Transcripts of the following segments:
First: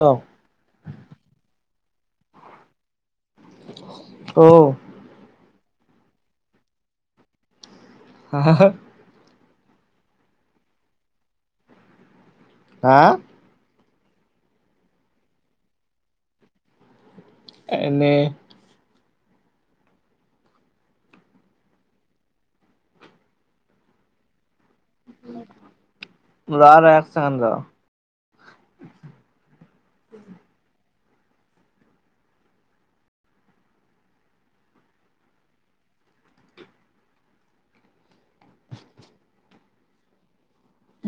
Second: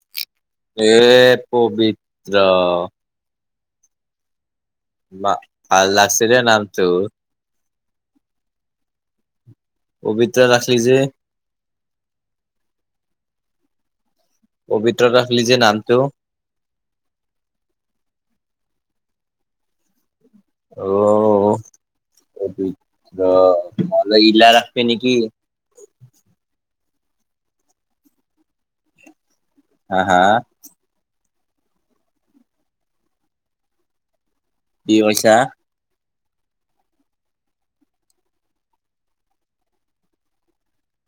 অ এ পবিত্ৰ অ মা ভাল লাগছে দে নামটো হ হা হা পবিত্ৰ ৰাখিলি যে হা পবিত্ৰ ৰাখলি যে নামটো এনেই অ স পবিত্ৰ নহলে ইলা ৰাখবি নেকি লৱা ৰ এক চেকেণ্ড ৰ হা হা কি কৈছা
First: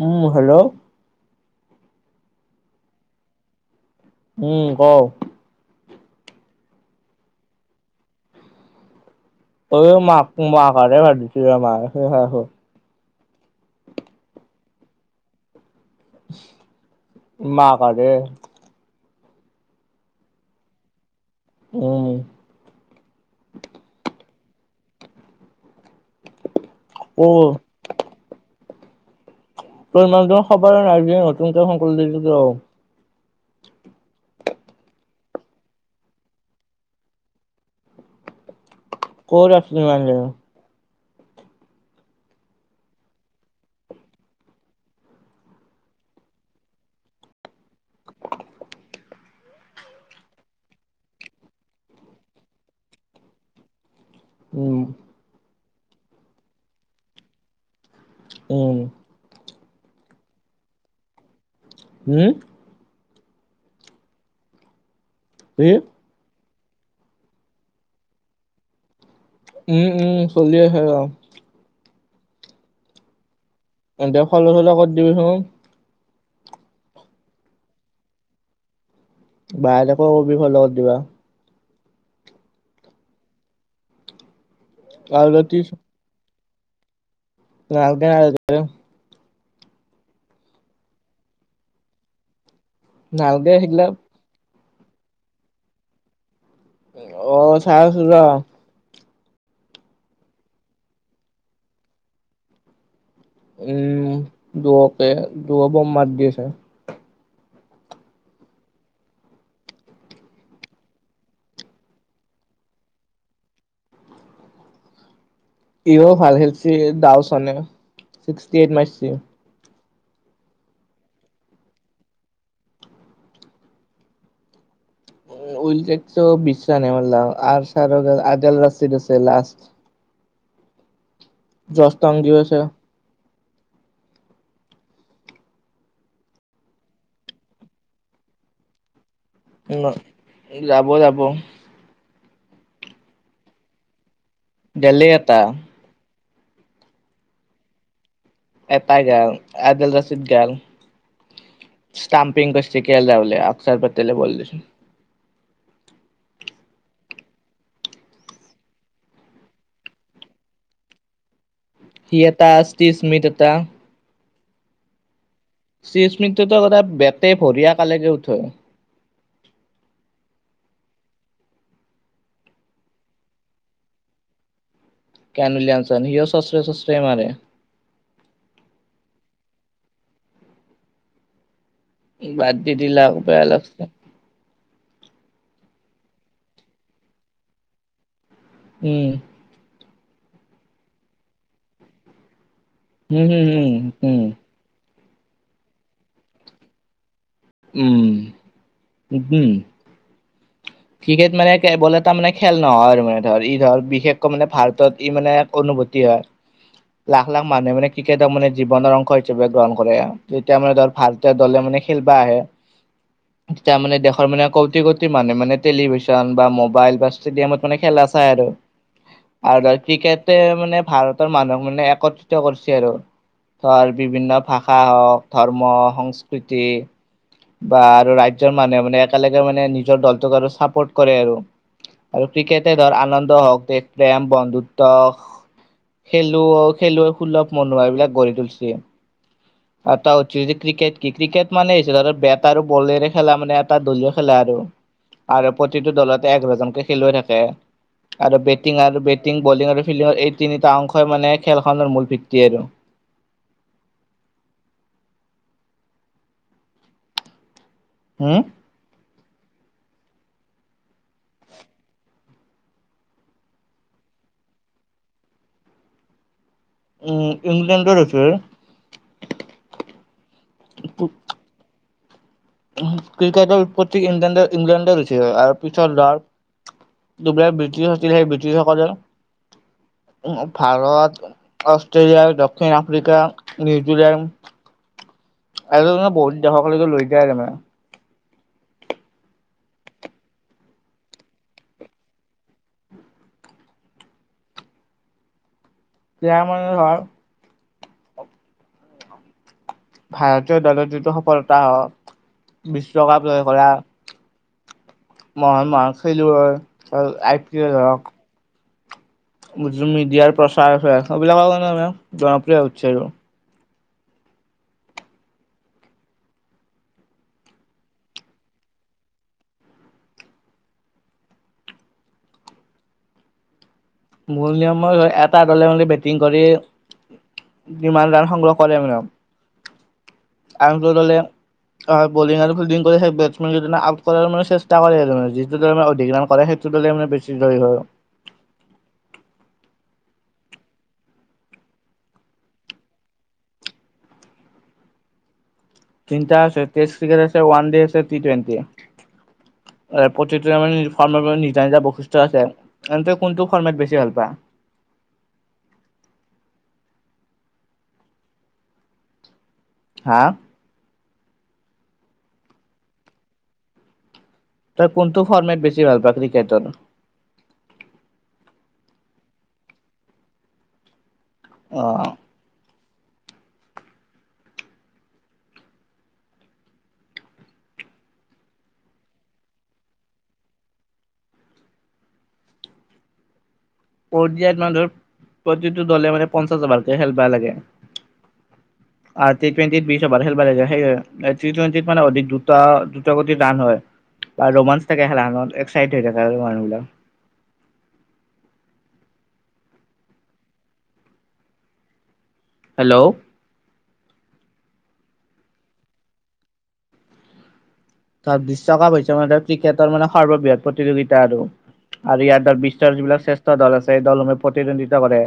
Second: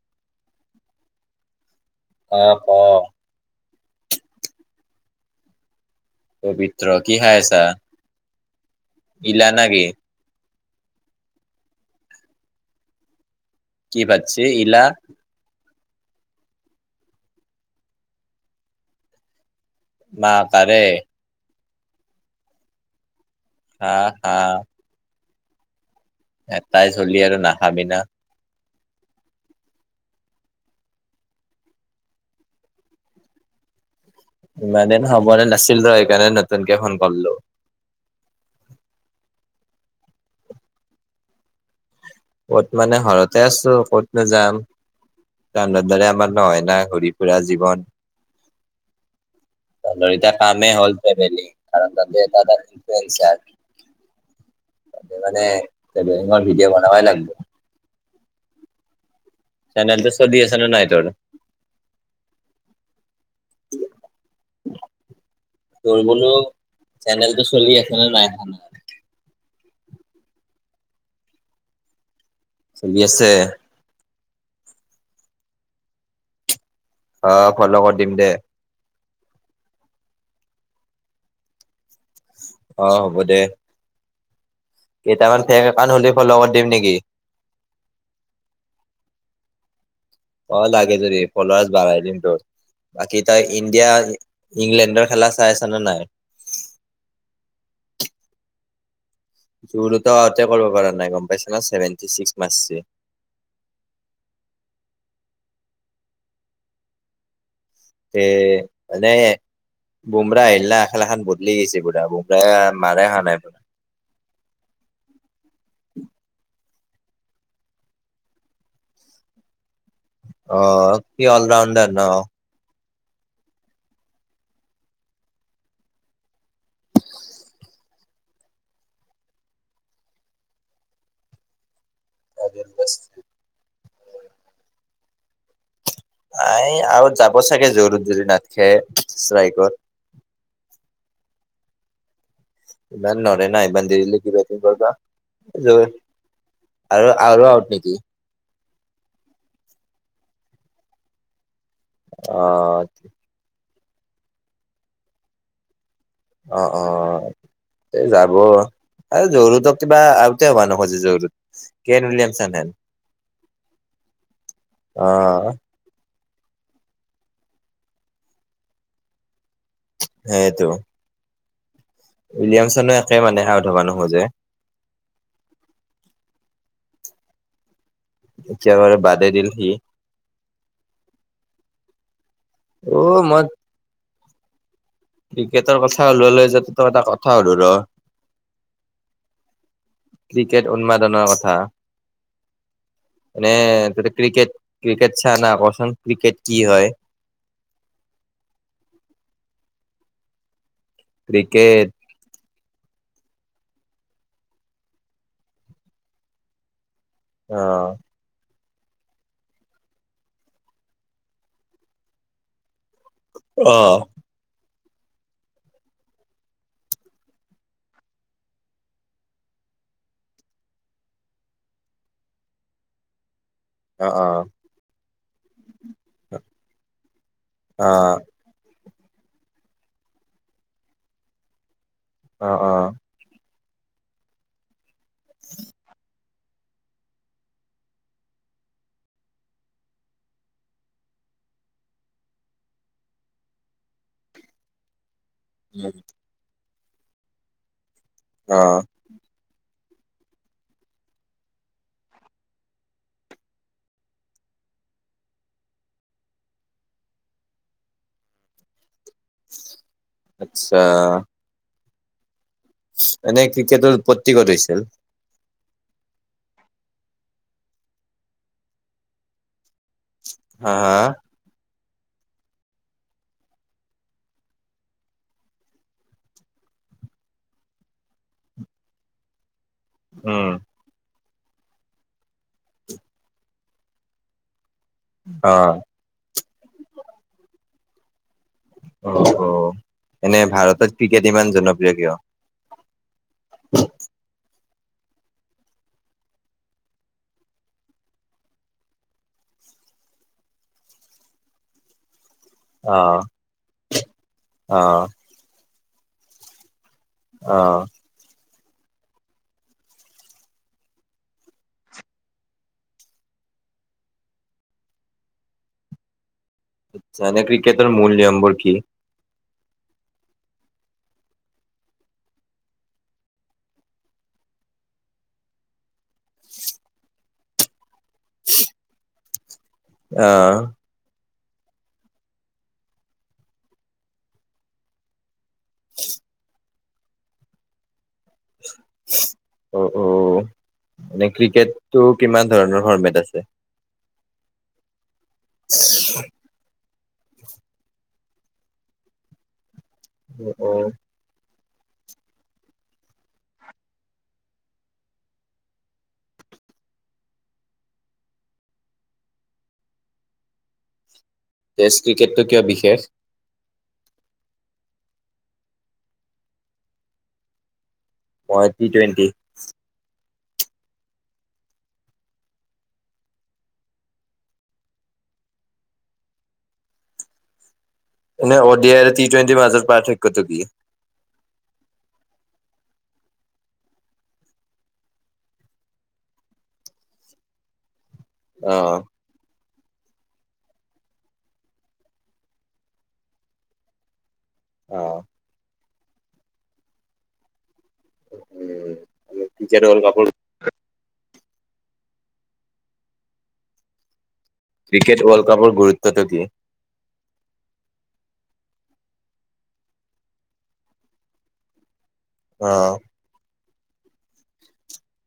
উম হেল্ল' অ ক উম কও প্ৰবিত্ৰ কি খাই আছা ইলা না অ কি ঐ মাক মাৰ কাৰণে ভাজিছিলে মাই সেই খাই আছো কি পাতছে ইলা মা কা দে না কা ৰে উ হা হা এটাই চলি অ আৰু নাখাবি না তই ইমানটো খবৰ আজি নতুনকে শংকুল দেখিছ ইমান দিন হব নে নাছিল ৰ সেইকাৰণে নতুনকে ফোন কৰিলো কত আছিলি ইমান দিন ক'ত মানে ঘৰতে আছো ক'ত নো যাম তাহাঁতৰ দৰে আমাৰ নহয় না ঘূৰি ফুৰা জীৱন তহঁতৰ এতিয়া কামেই হ'ল ফেমিলি কাৰণ তাতে এটা এটা তুলি থৈ আহিছা [unintelligible] উম মানে ট্ৰেভেলিঙৰ ভিডিঅ' বনাবই লাগিব উম চেনেলতো চলি আছে নে নাই তোৰ হুম [unintelligible] [unintelligible] তোৰ বোলো চেনেলটো চলি আছে নে নাই উম উম চলিয়ে আছে আৰু চলি আছে [unintelligible] কত দিবি চোন অ ফ্ল কৰি দিম দে বাইহতকো কবি ফ্ল কৰি দিব অ হ'ব দে আৰু কেইটামান ফেক একাউণ্ট খোলি ফ্ল কৰি দিম নেকি নালাগে নালাগে ক লাগে যদি ফ্লৱাচ বঢ়াই দিম তোৰ বাকি তই নালগে সেইগিলা ইণ্ডিয়া ইংলেণ্ডৰ খেলা চাই আছ নে নাই অ চাই আছো ৰ জোৰোতক আউতে কৰিব পৰা নাই গম পাইছা না ছেভেনটি ছিক্স মাৰিছে উম দুুৱকে দূৰৰ পৰা মাত দি আছে এ এনেই বোমৰা আহিলা খেল এখন বদলি গৈছে পুৰা বোমৰা মাৰে অহা নাই সিয়ো ভাল খেলিছে দাওচনে ছিক্সটি এইট মাৰিছে অ সি অল ৰাউণ্ডাৰ ন উলটেকচো বিশছ নাই মল আৰ চাৰ আইদেল ৰাচিত আছে লাষ্ট যস্তং দিৱ আছে আ আৰু যাব চাগে জোৰুত যদি নাথাকে ইষ্টাৱেকত উম যাব যাব দেলি এটা [unintelligible] আৰু আৰু আউট নেকি এটাই গল আদিল ৰছিদ গল ষ্টাম্পিং কৰিছে অ' কে এল ৰাহুলে অক্ষাৰ পতেলে বল দিছে অ অ এই যাব আৰু জোৰুতক কিবা আউতে হবা নোখোজে চোন কেন সি এটা উলিয়ামচেন ষ্টিভ স্মিথ এটা অহ শ্ৰীস্মৃতো বেতে বৰিয়া কালেকে আউট হয় সেইটো উইলিয়ামচনো একে মানে আউট হব নোখোজে কেন উইলিয়ামচন সিও চচৰে চচৰে মাৰে এতিয়া বাৰু বাদে দিল সি বাদ দি দিলা অ' মই বলাগছে ক্ৰিকেটৰ কথা উলালেই যেতিয়া তোক এটা কথা সোধো ৰ উম ক্ৰিকেট উন্মাদনৰ কথা হুম, হুম, মানে হুম, ত হুম, ক্ৰিকেট ক্ৰিকেট চাও না কচোন ক্ৰিকেট কি হয় উম উগু। ক্ৰিকেট মানে কে বলেত তাৰ মানে খেল নহয় আৰু মানে ধৰ ই ধৰ বিশেষকৈ মানে ভাৰতত ই মানে এক অনুভূতি হয়। [inaudible] লাখ লাখ মানুহে মানে অ', কি- কেটক মানে জীৱনৰ অংশ হিচাপে গ্ৰহণ কৰে, যেতিয়া মানে ধৰ ভাৰতীয় দলে মানে খেলিবা আহে। [inaudible] [unintelligible] মানে দেশৰ মানে কৌতিকৌত প্ৰতি মানে মানে টেলিভিছন বা মোবাইল বা ষ্টেডিয়ামত মানে খেলা চাই আৰু। আৰু ধৰ ক্ৰিকেট মানে ভাৰতৰ মানুহক মানে একত্ৰিত কৰিছে আৰু। ধৰ অ', বিভিন্ন অ', ভাষা হওক ধৰ্ম সংস্কৃতি বা আৰু ৰাজ- জৰ মানে মানে একেলগে মানে নিজৰ দলটোক আৰু চাপৰ্ট কৰে আৰু। আৰু অ', অ', ক্ৰিকেটে ধৰ আনন্দ হওক দেশ প্ৰেম বন্ধুত্ব খেলুৱ খেলুৱৈ সুলভ মনোভাব এবিলাক গঢ়ি তুলিছে। [inaudible] এটা অতিৰিক্ত ক্ৰিকেট কি ক্ৰিকেট মানে ধৰ বেট আৰু বলেৰে খেলা মানে এটা দলীয় খেলা আৰু। আৰু প্ৰতিটো দলতে এঘাৰজনকে খেলুৱৈ থাকে আৰু বেটিং অ', আৰু বেত টিং বলিং আৰু ফিল্ডিঙৰ এই তিনিটা অংশই মানে খেলখনৰ মূল ভিত্তি আৰু। হুম। আত্চ্ছা। এনে ক্ৰিকেটৰ উৎপত্তি ক'ত হৈছিল? উ ইংলেণ্ডৰ হৈছে। হা হা? ক্ৰিকেটৰ উৎপত্তি ইংলেণ্ড ইংলেণ্ডে হুচিহা আৰু পিছত দাৰ্ক দুবিলাই ব্ৰিটিছ আছিলে সেই ব্ৰিটিছসকলে উম ভাৰত, অষ্ট্ৰেলিয়া, দক্ষিণ আফ্ৰিকা, নিউজিলেণ্ড অ', [unintelligible] বহুত দেশকলৈকে লৈ গেয়াই দেমে। অ এনে ভাৰতত ক্ৰিকেট ইমান জনপ্ৰিয় কিয়? তিয়া মানে ধৰ ভাৰতীয় দলৰ যিটো সফলতা হওক অ', বিশ্বকাপ জয় কৰা। অ', মহান মহান খেলুৱৈ আই পি এল অ', হওঁক মিডিয়াৰ প্ৰচাৰ চলায় এইবিলাক [unintelligible] জনপ্ৰিয় হৈছে আৰু। [unintelligible] ক্ৰিকেটৰ মূল নিয়মবোৰ কি? মূল নিয়ম ময় হয় এটা দলে মালে বেটিং কৰি যিমান ৰান সংগ্ৰহ কৰে মানে আও। ইয়াহ ত দলে আ বলিং আৰু ফিল্ডিং কৰি সেই বেটছমেন কিদিনা আউট কৰাৰ মানে চেষ্টা কৰে [unintelligible] [unintelligible] অধিক ৰান কৰে সেইটো দলে মানে বেছি জয় হয়। অ অ মানে ক্ৰিকেটটো কিমান ধৰণৰ ফৰ্মেট আছে? [inaudible] তিনিটা আছে। ষ্টেছটিগাৰে আছে ওৱান ডে আছে টি টুৱেন্টি। এ প্ৰতিটো তামানে নি ফৰ্মৰ বাবে নিজা নিজা বৈশিষ্ট্য আছে। এনতে কোনটো ফৰ্মেত বেছি ভাল পা। হা? টেষ্ট ক্ৰিকেটটো কিয় বিশেষ? তই কোনটো ফৰ্মেট বেছি ভাল পোৱা ক্ৰিকেটৰ মই টি টুৱেণ্টি অহ ন অ'ডিয় এ ি টেণ্টি মাজাৰ পাৰ এক [unintelligible] ত কিিয়ে পৰ্যায়ত মানুহৰ প্ৰতিটো দলে মানে পঞ্চাচ অভাৰকে খেলিব লাগে অহ আৰু টি টুৱেণ্টিত বি অভাৰ খেলিব লাগে সেই হয় টি টুৱেণ্টিত মানে অধিক দুটা দুটা দ্ৰুত ৰাণ হয় বা ৰোমাঞ্চ থাকে অ'। খেলা খনত এক্সাইট হৈ থাকে মানুহবিলাক উম এতিয়াতো world cup hello cricket world কাপৰ গুৰুত্বটো কি তাত বিশ্বকাপ হৈছে মানে ক্ৰিকেটৰ মানে সৰ্ববৃহৎ প্ৰতিযোগিতা আৰু আৰু ইয়াত তাৰ অ', বিশ্বৰ যিবিলাক শ্ৰেষ্ঠ দল আছে দলসমূহ প্ৰতিদ্বন্দ্বিতা কৰে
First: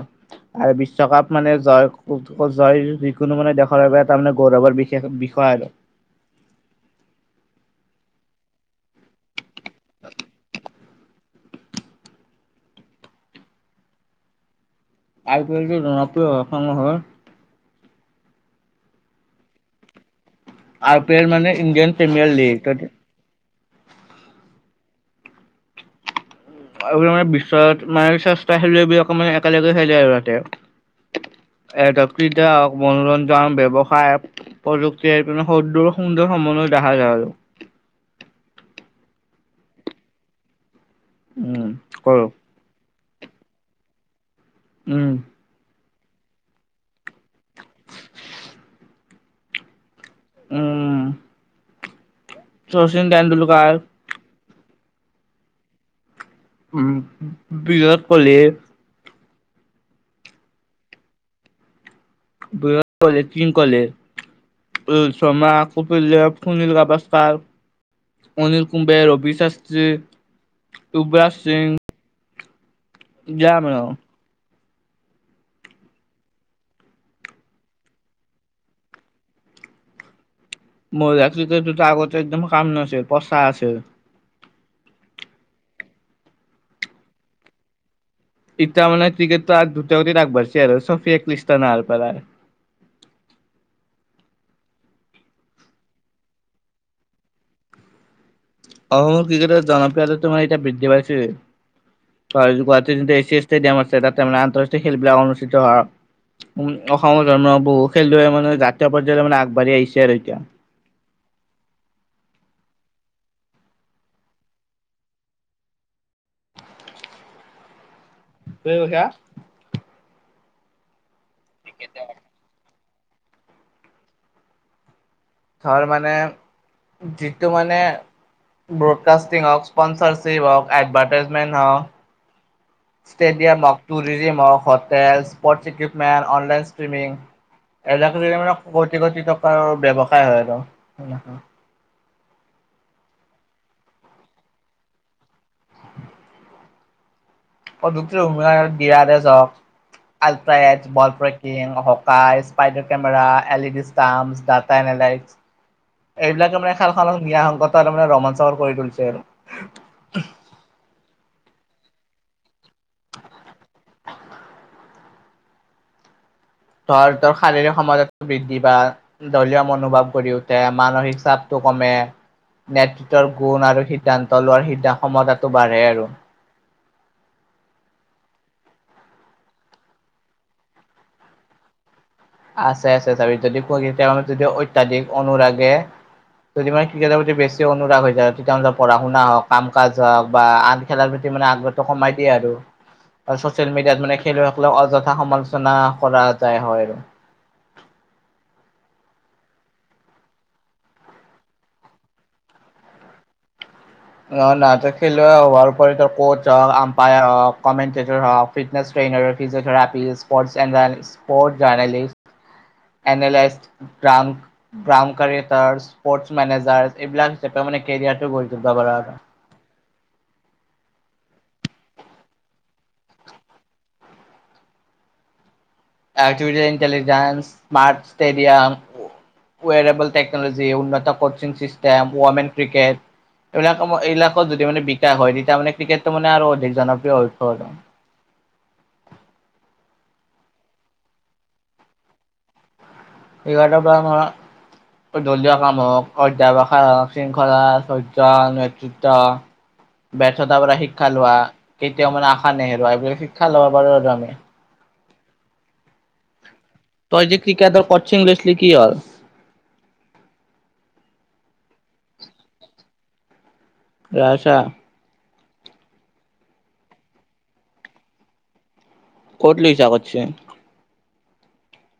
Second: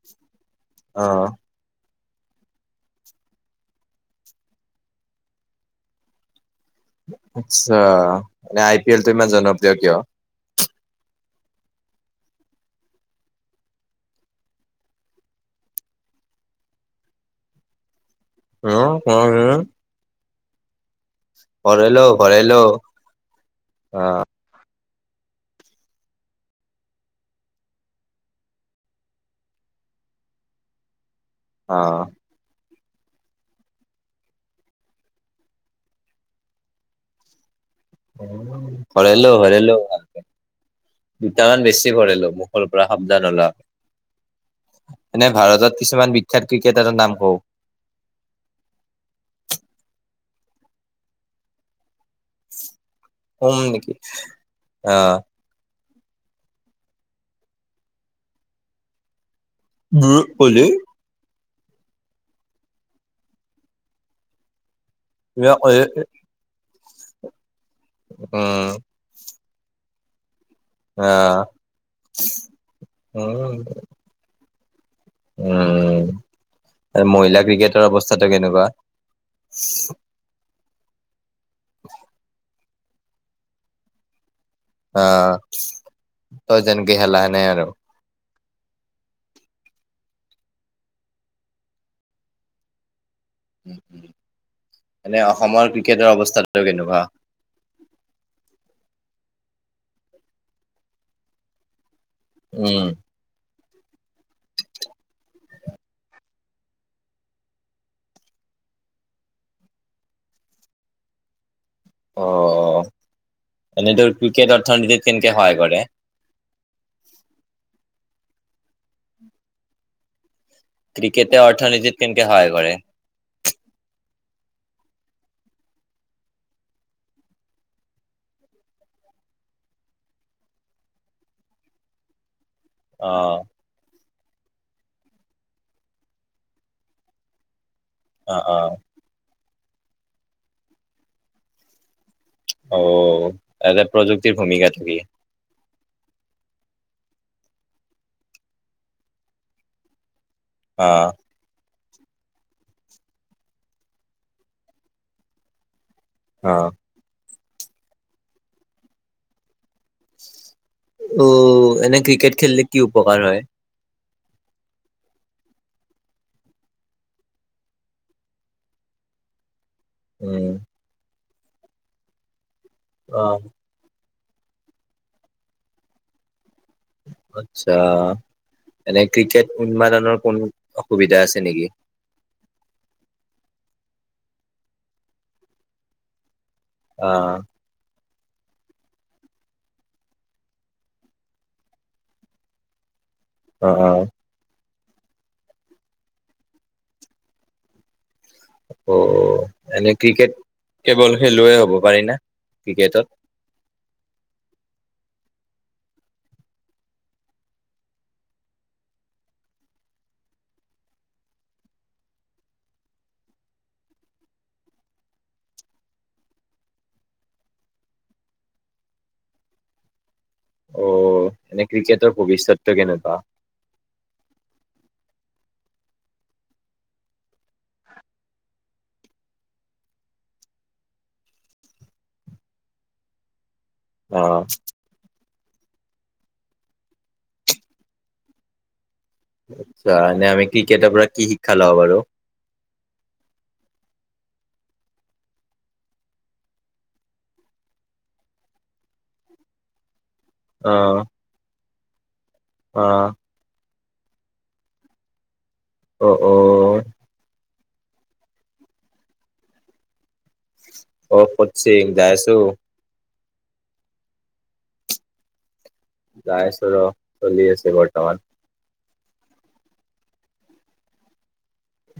আৰু অ'। বিশ্বকাপ মানে জয় উঠ ক জয় যিকোনো মানে দেশৰ বাবে এটা গৌৰৱৰ বিশেষ বিষয় আৰু আচ্ছা মানে আই পি এল টো ইমান জনপ্ৰিয় কিয় আই পি এলটো জনপ্ৰিয় অসম হল অহ কোৱা হৈছিলে আই পি এল মানে ইণ্ডিয়ান ভৰেলো প্ৰিমিয়াৰ লীগ অহ আৰু মানে বিশ্বত মানে চেষ্টা খেলুৱৈ বিলাকে মানে অকমান একেলগে খেলে আৰু তাতে এ [unintelligible] অ'। হক মনোৰঞ্জন ব্যৱসায় প্ৰযুক্তি এই পিনে সুন্দৰ সুন্দৰ সমন্বয় দেখা যায় আৰু ভৰাই ল ভৰাই ল দুটামান উম বেছি ভৰাই কৰো ল মোৰ সৰু পৰা সাবধান লোৱা উম এনে ভাৰতত কিছুমান বিখ্যাত ক্ৰিকেটাৰ নাম কওঁ উম চচিল তেণ্ডুলকাৰ অহ উম বিৰাট কোৱলি বিৰাট কোৱালি বিৰাট কোৱালি কিং কোৱালি উম ৰোহিত শৰ্মা আকৌ সুনীল গভা ষ্ট্ৰৰঅনিল উম, কুম্বে ৰবি শাস্ত্ৰী যুৱৰাজ অহ সিং উম দিয়া মানে উম মহিলা ক্ৰিকেটৰ অৱস্থাটো কেনেকুৱা মহিলা ক্ৰিকেটটো আগতে একদম কাম নাছিল পচা আছে অহ তই যেনকে খেলাহ সেনে আৰু এতিয়া মানে ক্ৰিকেটত আগ দ্ৰুত গতি আগবাঢ়িছে আৰু চ ফে এক লিষ্টা ন চবে খ্ৰিষ্টান অহা পৰা এনে অসমৰ ক্ৰিকেটৰ অৱস্থাটো কেনেকুৱা অও ক্ৰিকেটৰ জনপ্ৰিয়তা তোমাৰ এতিয়া বৃদ্ধি পাইছে উম, গুৱাহাটী ইষ্টিডিয়াম আছে তাতে মানে আন্তঃৰাষ্টীয় খেলবিলাকৰ অনুষ্ঠিত হয় উম অসমৰ ধৰণৰ বহু খেলুৱৈ মানে ৰাষ্ট্ৰীয় পৰ্যায়লৈ মানে আগবাঢ়ি আহিছে আৰু এতিয়া অহ এনেতো ক্ৰিকেট অৰ্থনীতিত কেনেকে সহায় কৰে ঠিকেই কৈছা ক্ৰিকেটে অৰ্থনীতিত কৈছা? কেনেকে সহায় কৰে ধৰ মানে কিন্তু মানে ব্ৰডকাষ্টিং হওঁক ইস্পনচাৰশ্বিপ হওঁক এডভাৰ্টাইজমেণ্ট হওঁক অ', ষ্টেডিয়াম হওক, টুৰিজিম হওক, hotel, sports equipment, online streaming অ', অ', [unintelligible] কোটি কোটি টকাৰ ব্যৱসায় হয় আৰু। অঁ, এযাত প্ৰযুক্তি ভূমিকা থাকিল। [unintelligible] হকাই, স্পাইডাৰ কেমেৰা, অ', L E D stump, data analyse, এইবিলাকে অ'। মানে খালখনক নিয়াসংকত মানে ৰোমাঞ্চ কৰি তুলিছে আৰু। অ এনে ক্ৰিকেট খেলিলে কি উপকাৰ হয়? ধৰ তৰ শাৰীৰিক সমাজত বৃদ্ধি বা দলীয় মনোভাৱ গঢ়ি উম, উঠে। মানসিক চাপটো কমে, নেতৃত্বৰ অ', গুণ আৰু সিদ্ধান্ত লোৱাৰ সিদ্ধান ক্ষমতাটো বাঢ়ে আৰু। আত্ছা, এনে ক্ৰিকেট উন্মাদনৰ কোন অসুবিধা আছে নেকি? আছে আছে, চাবি যদি ক [unintelligible] যদি অত্যাধিক অনুৰাগে যদি মই ক্ৰিকেটৰ প্ৰতি অ', বেষ্ট অনুৰাগ হৈ যায় আৰু তেতিয়া মানে পঢ়া-শুনা হওক, কাম-কাজ হওক বা আন খেলাৰ প্ৰতি মানে আগ্ৰহটো কমাই দিয়ে আৰু। [inaudible] আৰু ছচিয়েল মিডিয়াত অ', মানে- খেলুৱৈ সকলক অযথা সমালোচনা কৰা যায় হয় আৰু। অ, এনেই ক্ৰিকেট কেৱল খেলুৱৈ হ'ব পাৰে না ক্ৰিকেটত। অ না তই খেলুৱৈ হোৱাৰ উপৰি কৌছ হওক, আম্পায়াৰ হওক, কমেণ্টেটৰ হওক, ফিটনেছ টেইনাৰৰ, ফিজিঅথেৰাপীচ, স্পৰ্টছ [unintelligible] জনেলিষ্ট এনেলাইষ্ট ক্ৰামক, ক্ৰাম কৰে, স্পট মেনেজাৰচ এইবিলাক হিচাপে মানে কেৰিয়াৰটো গঢ়ি তুলিব পাৰা আৰু। অ, এনে ক্ৰিকেটৰ ভৱিষ্যতটো কেনেকুৱা? Artificial intelligence, smart stadium, wearable technology, উন্নত কচিং চিষ্টেম, ওৱমেন ক্ৰিকেট, এইবিলাক কামৰ এইবিলাকত অ' যদি মানে বিকাশ হয়, তেতিয়া মানে ক্ৰিকেটটো মানে আৰু অধিক জনপ্ৰিয় হৈ পৰে। আচ্ছা, এনে আমি ক্ৰিকেটৰ পৰা কি শিক্ষা লব পাৰোঁ? ক্ৰিকেটৰ পৰা ধৰা দলীয় কাম হওক, [unintelligible] শৃংখলা, চৰ্জন টা ব্যৰ্থতাৰ পৰা অ' শিক্ষা লোৱা, কেতিয়াও মানে আশা নেহেৰুৱা, অ' এইবিলাক শিক্ষা ল'ব পাৰো আৰু আমি। অ, অ। তই যে ক্ৰিকেটৰ কৌচিং লৈছিলি কি হল? অ, খতচি যাই আছোঁ। যাই আছা। যাই আছোঁ ৰ, চলি আছে বৰ্তমান। ক'ত লৈছো কৌসিং?